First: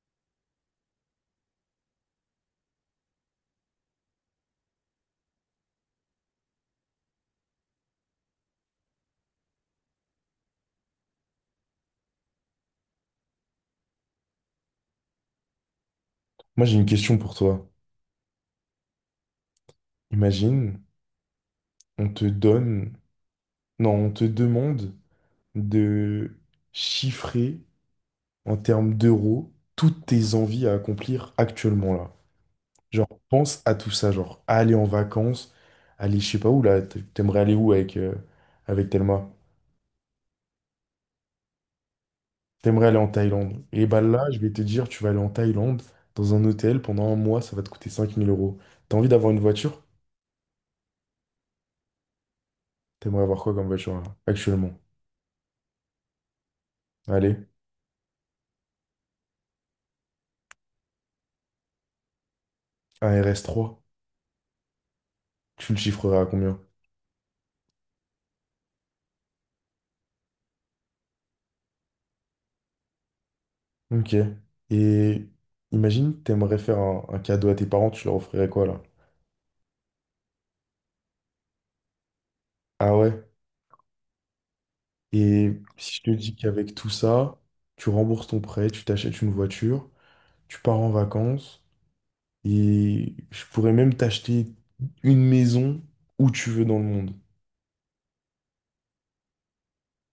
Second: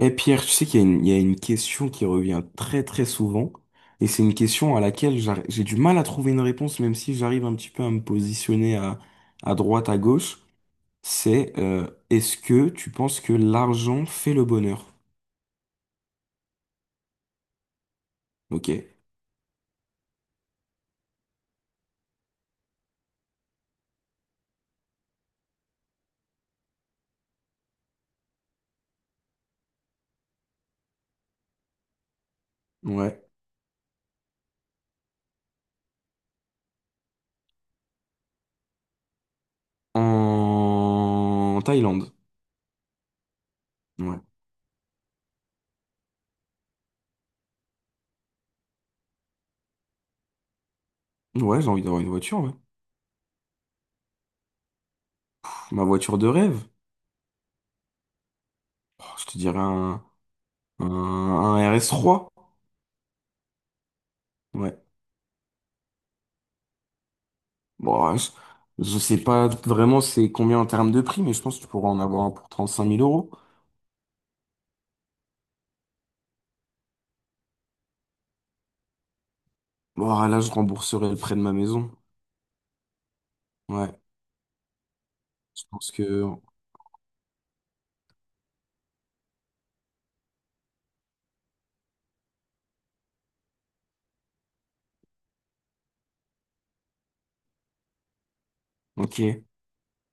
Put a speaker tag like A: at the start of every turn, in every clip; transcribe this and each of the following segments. A: Et Pierre, tu sais qu'il y a une, il y a une question qui revient très très souvent, et c'est une question à laquelle j'ai du mal à trouver une réponse, même si j'arrive un petit peu à me positionner à droite, à gauche. C'est Est-ce que tu penses que l'argent fait le bonheur?
B: Moi, j'ai une question pour toi.
A: Ok.
B: Imagine, on te donne, non, on te demande de chiffrer en termes d'euros toutes tes envies à accomplir actuellement là. Genre,
A: Ouais.
B: pense à tout ça, genre aller en vacances, aller je sais pas où là, t'aimerais aller où avec Thelma?
A: En Thaïlande.
B: T'aimerais aller en Thaïlande. Et bah
A: Ouais.
B: là, je vais te dire, tu vas aller en Thaïlande dans un hôtel pendant un mois, ça va te coûter 5000 euros. T'as envie d'avoir une voiture?
A: Ouais, j'ai envie d'avoir une voiture, ouais.
B: T'aimerais avoir quoi comme voiture là, actuellement?
A: Pff, ma voiture de rêve.
B: Allez,
A: Oh, je te dirais un RS3.
B: un RS3.
A: Ouais.
B: Tu le chiffrerais à combien?
A: Bon, je sais pas vraiment c'est combien en termes de prix, mais je pense que tu pourras en avoir un pour trente cinq mille euros.
B: Ok. Et imagine, t'aimerais faire un cadeau à tes parents, tu leur offrirais quoi là?
A: Bon, là, je rembourserai le prêt de ma maison.
B: Ah ouais.
A: Ouais,
B: Et
A: je pense
B: si je te
A: que...
B: dis qu'avec tout ça, tu rembourses ton prêt, tu t'achètes une voiture, tu pars en vacances, et je pourrais même t'acheter une maison où tu veux dans le monde.
A: Ok,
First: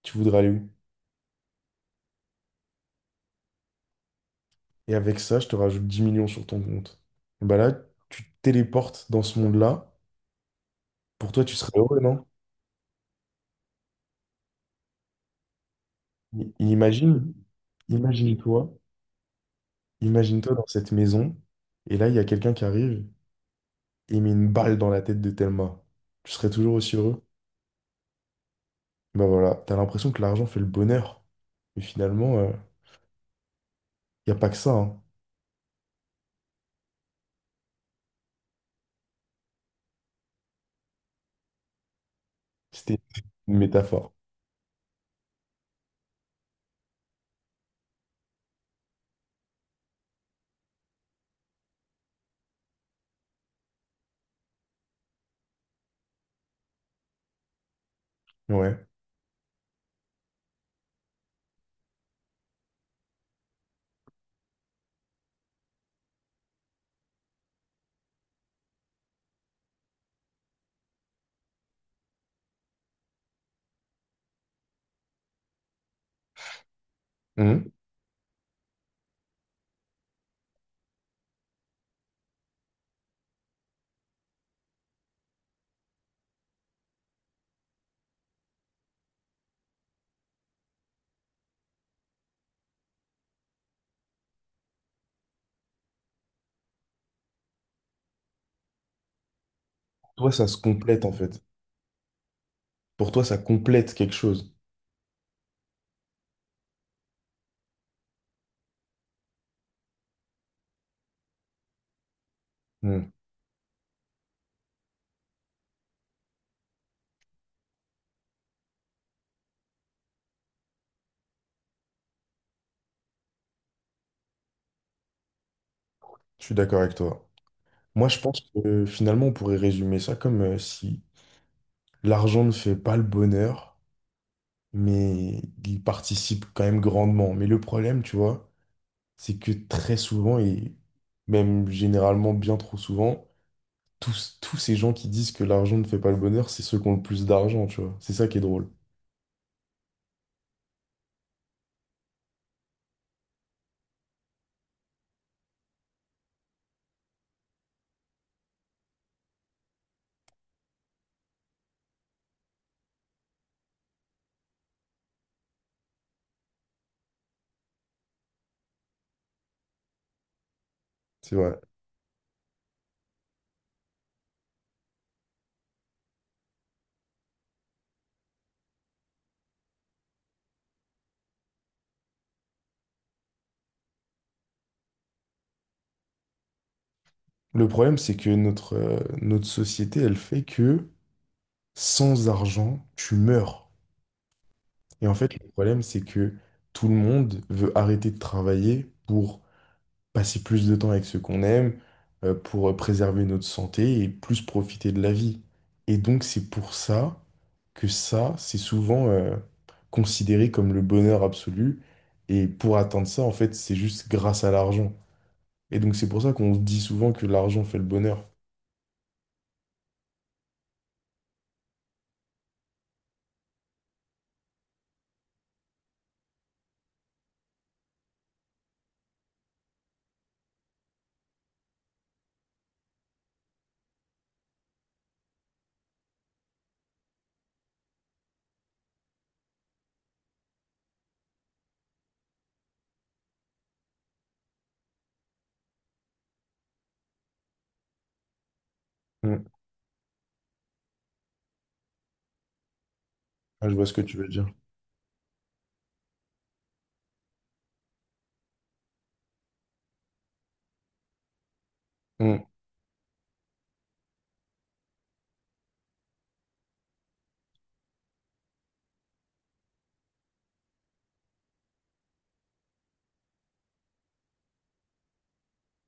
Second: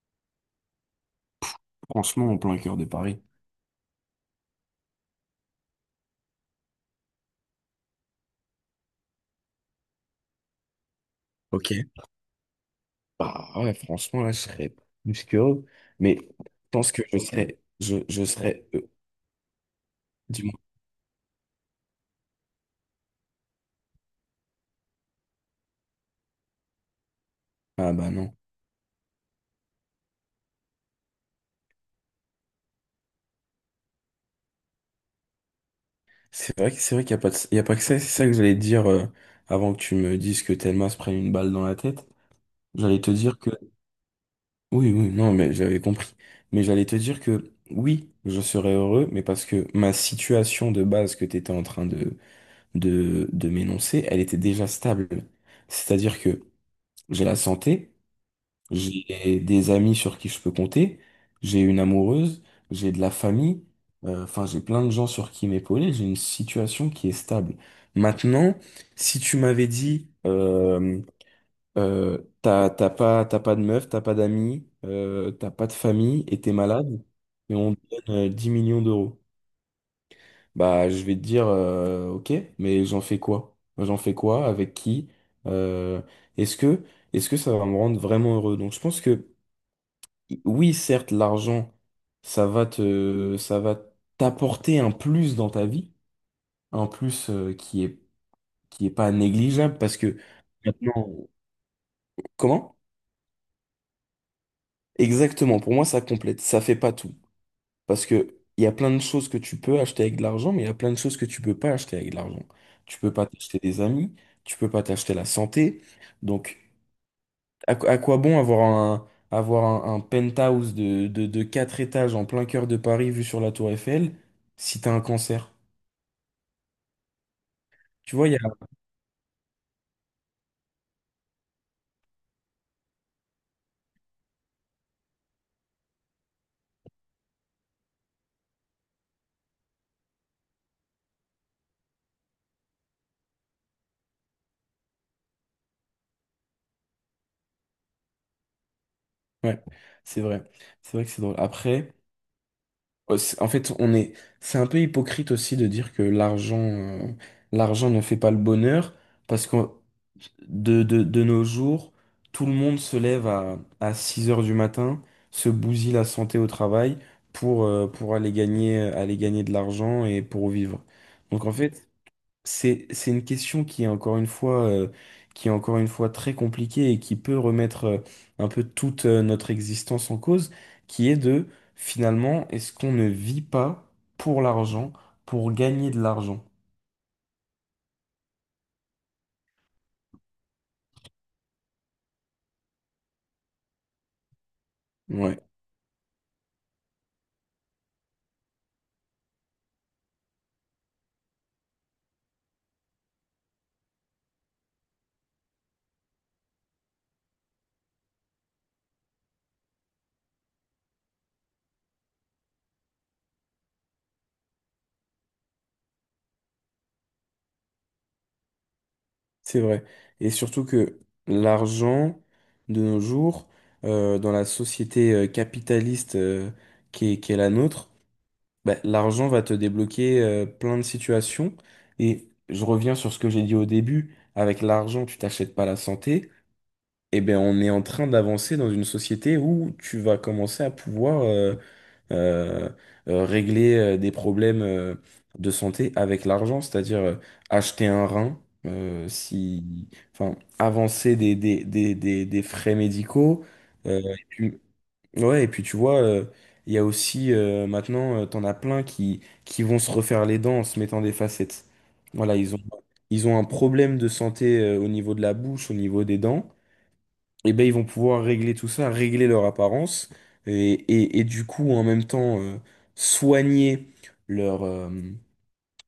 B: Tu voudrais aller où?
A: franchement, en plein cœur de Paris.
B: Et avec ça, je te rajoute 10 millions sur ton compte. Bah là, tu te téléportes dans ce monde-là. Pour toi, tu
A: Ok.
B: serais heureux, non?
A: Bah ouais, franchement, là, je serais plus que heureux. Mais je
B: I-
A: pense que je
B: Imagine,
A: serais... je
B: imagine-toi.
A: serais...
B: Imagine-toi
A: dis-moi.
B: dans cette maison, et là, il y a quelqu'un qui arrive et met une balle dans la tête de Thelma. Tu serais toujours aussi heureux?
A: Ah bah non.
B: Bah voilà, t'as l'impression que l'argent fait le bonheur. Mais finalement, il n'y a pas que ça, hein.
A: C'est vrai, c'est vrai qu'il n'y a pas de- il y a pas que ça. C'est ça que j'allais te dire avant que tu me dises que Telma se prenne une balle dans la tête.
B: C'était
A: J'allais te dire que...
B: une métaphore.
A: Oui, oui, non, mais j'avais compris. Mais j'allais te dire que oui, je serais heureux, mais parce que ma situation de base que tu étais en train de, de m'énoncer, elle était déjà stable. C'est-à-dire que j'ai la santé,
B: Ouais.
A: j'ai des amis sur qui je peux compter, j'ai une amoureuse, j'ai de la famille, enfin, j'ai plein de gens sur qui m'épauler, j'ai une situation qui est stable. Maintenant, si tu m'avais dit, t'as pas de meuf, t'as pas d'amis, t'as pas de famille et t'es malade, et
B: Mhm.
A: on te donne 10 millions d'euros. Bah, je vais te dire, ok, mais j'en fais quoi? J'en fais quoi? Avec qui? Euh, est-ce que, est-ce que ça va me rendre vraiment heureux? Donc, je pense que, oui, certes, l'argent, ça va t'apporter un plus dans ta vie, un plus, qui est pas négligeable parce
B: Pour
A: que
B: toi, ça se
A: maintenant,
B: complète en fait.
A: comment?
B: Pour toi, ça complète quelque chose.
A: Exactement, pour moi, ça complète, ça fait pas tout. Parce que il y a plein de choses que tu peux acheter avec de l'argent, mais il y a plein de choses que tu peux pas acheter avec de l'argent. Tu
B: Mhm.
A: peux pas t'acheter des amis, tu peux pas t'acheter la santé. Donc, quoi à quoi bon avoir un, un penthouse de, de 4 étages en plein cœur de Paris vu sur la tour Eiffel si t'as un cancer?
B: Je suis d'accord avec toi. Moi,
A: Tu
B: je
A: vois, il y a...
B: pense que finalement, on pourrait résumer ça comme si l'argent ne fait pas le bonheur, mais il participe quand même grandement. Mais le problème, tu vois, c'est que très souvent, et même généralement bien trop souvent, tous ces gens qui disent que l'argent ne fait pas le bonheur, c'est ceux qui ont le plus d'argent, tu vois. C'est ça qui est drôle.
A: Ouais, c'est vrai. C'est vrai que c'est drôle. Après... En fait, c'est un peu hypocrite aussi de dire que l'argent, l'argent ne fait pas le bonheur, parce que de nos jours, tout le monde se lève à 6 heures du matin, se bousille la santé au travail pour aller gagner de l'argent et pour vivre.
B: C'est
A: Donc en
B: vrai.
A: fait, c'est une question qui est encore une fois, qui est encore une fois très compliquée et qui peut remettre un peu toute notre existence en cause, qui est de finalement, est-ce qu'on ne vit pas pour l'argent, pour gagner de l'argent?
B: Le problème, c'est que notre société, elle fait que sans argent, tu meurs. Et en fait,
A: Ouais,
B: le problème, c'est que tout le monde veut arrêter de travailler pour passer plus de temps avec ceux qu'on aime, pour préserver notre santé et plus profiter de la vie. Et donc, c'est pour ça que ça, c'est souvent considéré comme le bonheur absolu. Et pour atteindre ça, en fait, c'est juste grâce à l'argent. Et donc, c'est pour ça qu'on dit souvent que l'argent fait le bonheur.
A: c'est vrai. Et surtout que l'argent, de nos jours, dans la société capitaliste qui est la nôtre, bah, l'argent va te débloquer plein de situations. Et je reviens sur ce que j'ai dit au début. Avec l'argent, tu t'achètes pas la santé. Eh ben, on est en train d'avancer dans une société où tu vas commencer à pouvoir euh, régler des problèmes de santé avec l'argent, c'est-à-dire acheter un rein,
B: Mm.
A: si, enfin, avancer des, des frais médicaux.
B: Ah, je vois ce que
A: euh,
B: tu veux dire.
A: Ouais, et puis tu vois, il y a aussi maintenant, t'en as plein qui vont se refaire les dents en se mettant des facettes. Voilà,
B: Mm.
A: ils ont un problème de santé au niveau de la bouche, au niveau des dents. Et ben ils vont pouvoir régler tout ça, régler leur apparence, et, et du coup, en même temps, soigner leur, euh,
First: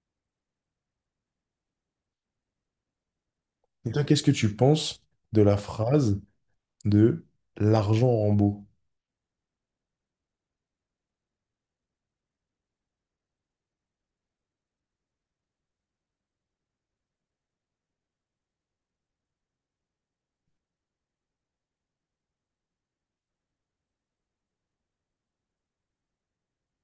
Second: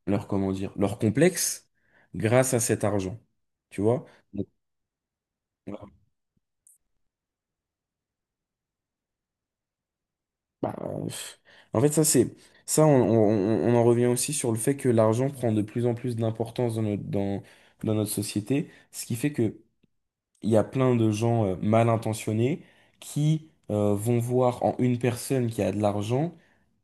A: leur, comment dire, leur complexe grâce à cet argent. Tu
B: Et toi,
A: vois?
B: qu'est-ce que tu penses de la phrase de l'argent rend beau?
A: Bah, pff, en fait, ça, on en revient aussi sur le fait que l'argent prend de plus en plus d'importance dans notre, dans notre société, ce qui fait que il y a plein de gens mal intentionnés qui vont voir en une personne qui a de l'argent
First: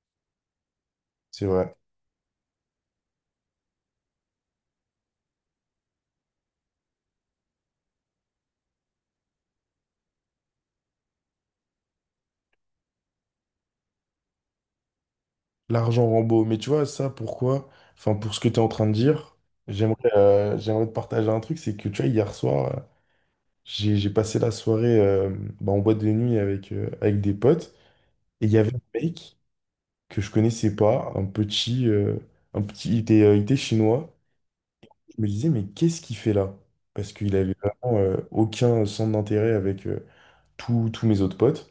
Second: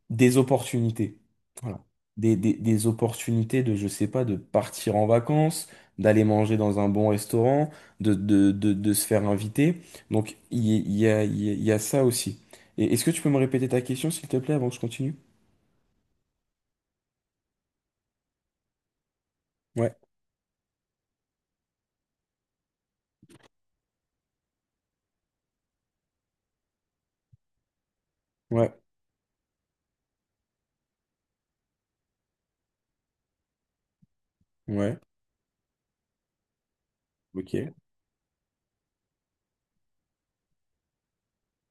A: des opportunités.
B: C'est vrai.
A: Voilà. Des opportunités de, je sais pas, de partir en vacances, d'aller manger dans un bon restaurant, de se faire inviter. Donc, il y a ça aussi. Et est-ce que tu peux me répéter ta question, s'il te plaît, avant que je continue?
B: L'argent rend beau. Mais tu vois, ça, pourquoi? Enfin, pour ce que tu es en train de dire,
A: Ouais,
B: j'aimerais te partager un truc. C'est que, tu vois, hier soir, j'ai passé la soirée bah, en boîte de nuit avec des potes. Et il y
A: ouais,
B: avait un mec que je connaissais pas, un petit, il était chinois.
A: ouais.
B: Je me disais, mais qu'est-ce qu'il fait là? Parce qu'il avait
A: Ok,
B: vraiment aucun centre d'intérêt avec tous mes autres potes.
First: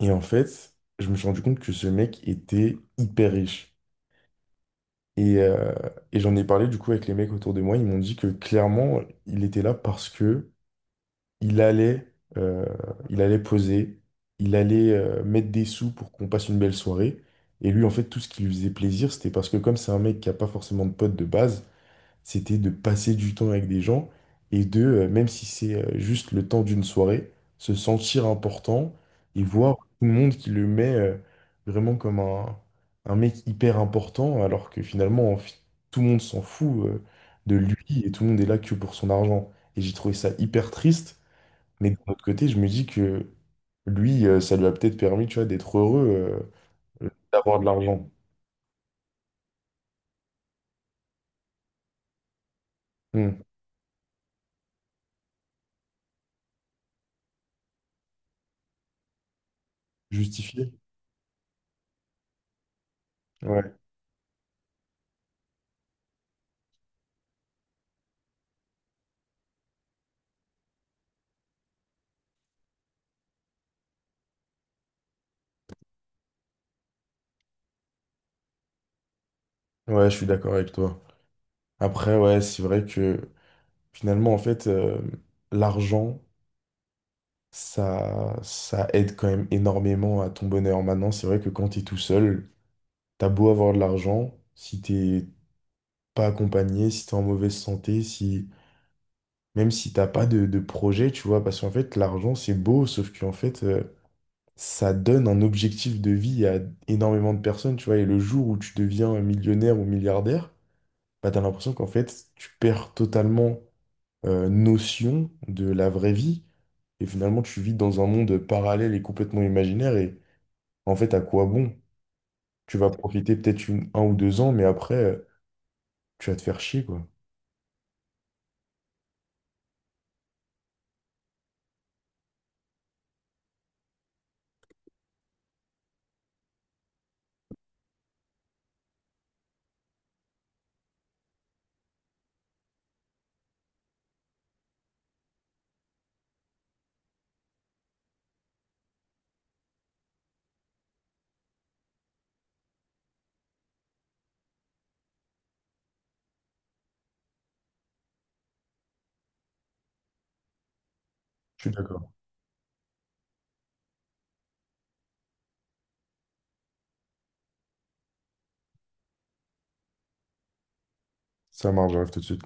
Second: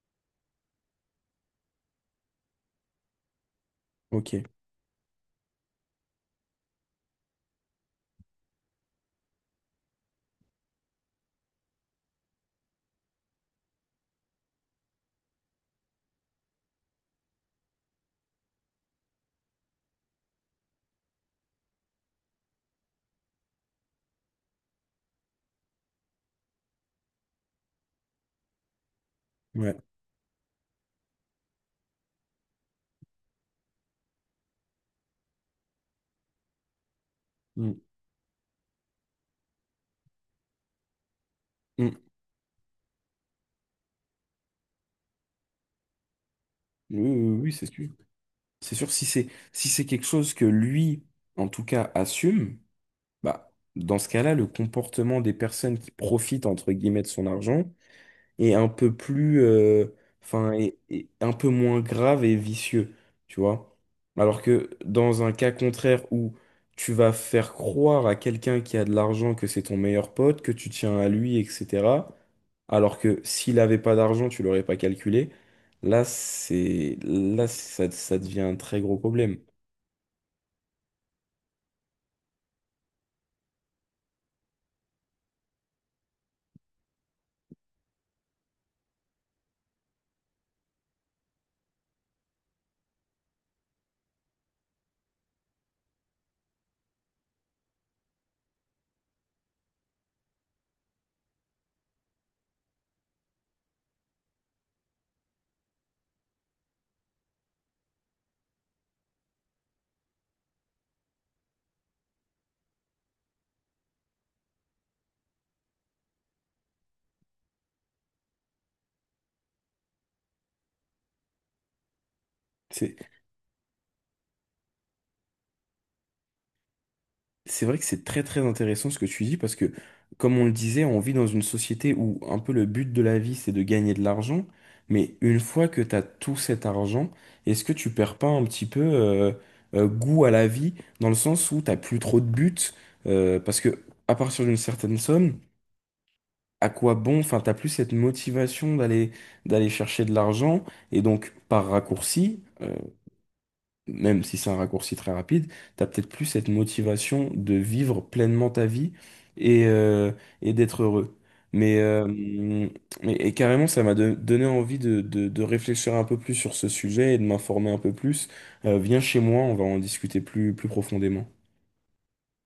B: Et en fait, je me suis rendu compte que ce mec était hyper riche.
A: ok,
B: Et, euh, et j'en ai parlé du coup avec les mecs autour de moi. Ils m'ont dit que clairement, il était là parce que il allait, euh, il allait poser, il allait mettre des sous pour qu'on passe une belle soirée. Et lui, en fait, tout ce qui lui faisait plaisir, c'était parce que comme c'est un mec qui a pas forcément de potes de base, c'était de passer du temps avec des gens et même si c'est juste le temps d'une soirée, se sentir important et
A: ouais.
B: voir tout le monde qui le met vraiment comme un mec hyper important, alors que finalement, tout le monde s'en fout de lui
A: Mm,
B: et tout le monde est là que pour son argent. Et j'ai trouvé ça hyper triste. Mais de
A: mm.
B: l'autre côté, je me dis que lui, ça lui a peut-être permis, tu vois, d'être heureux,
A: Oui, oui, oui, oui,
B: d'avoir de
A: c'est sûr.
B: l'argent.
A: C'est sûr, si c'est quelque chose que lui, en tout cas, assume,
B: Hmm.
A: bah, dans ce cas-là, le comportement des personnes qui profitent, entre guillemets, de son argent, et un peu plus, euh, enfin,
B: Justifié.
A: et un peu moins grave et vicieux, tu
B: Ouais.
A: vois. Alors que dans un cas contraire où tu vas faire croire à quelqu'un qui a de l'argent que c'est ton meilleur pote, que tu tiens à lui, etc. Alors que s'il n'avait pas d'argent, tu l'aurais pas calculé. Là, ça devient un très gros problème.
B: Ouais, je suis d'accord avec toi. Après, ouais, c'est vrai que finalement, en fait, l'argent, ça aide quand même énormément à ton bonheur. Maintenant, c'est vrai que quand t'es tout seul, t'as beau avoir de l'argent, si t'es pas accompagné, si t'es en mauvaise santé, si même si t'as pas de projet, tu vois, parce qu'en fait, l'argent, c'est beau, sauf qu'en fait, ça donne un objectif de vie à énormément de personnes, tu vois. Et le jour où tu deviens millionnaire ou milliardaire, bah, t'as l'impression qu'en fait, tu perds totalement notion de la vraie vie. Et finalement, tu vis dans un monde parallèle et complètement imaginaire. Et en fait, à quoi bon? Tu vas
A: C'est
B: profiter peut-être un ou deux ans, mais après, tu vas te faire chier, quoi.
A: C'est vrai que c'est très très intéressant ce que tu dis parce que, comme on le disait, on vit dans une société où un peu le but de la vie c'est de gagner de l'argent, mais une fois que tu as tout cet argent, est-ce que tu perds pas un petit peu goût à la vie dans le sens où t'as plus trop de but parce que à partir d'une certaine somme, à quoi bon, enfin t'as plus cette motivation d'aller chercher de l'argent et donc par raccourci, même si c'est un raccourci très rapide, t'as peut-être plus cette motivation de vivre pleinement ta vie et, euh, et d'être heureux.
B: Je suis
A: Mais, euh,
B: d'accord.
A: et carrément, ça m'a donné envie de, de réfléchir un peu plus sur ce sujet et de m'informer un peu plus. Viens chez moi, on va en discuter plus, plus profondément.
B: Ça marche, j'arrive tout de suite.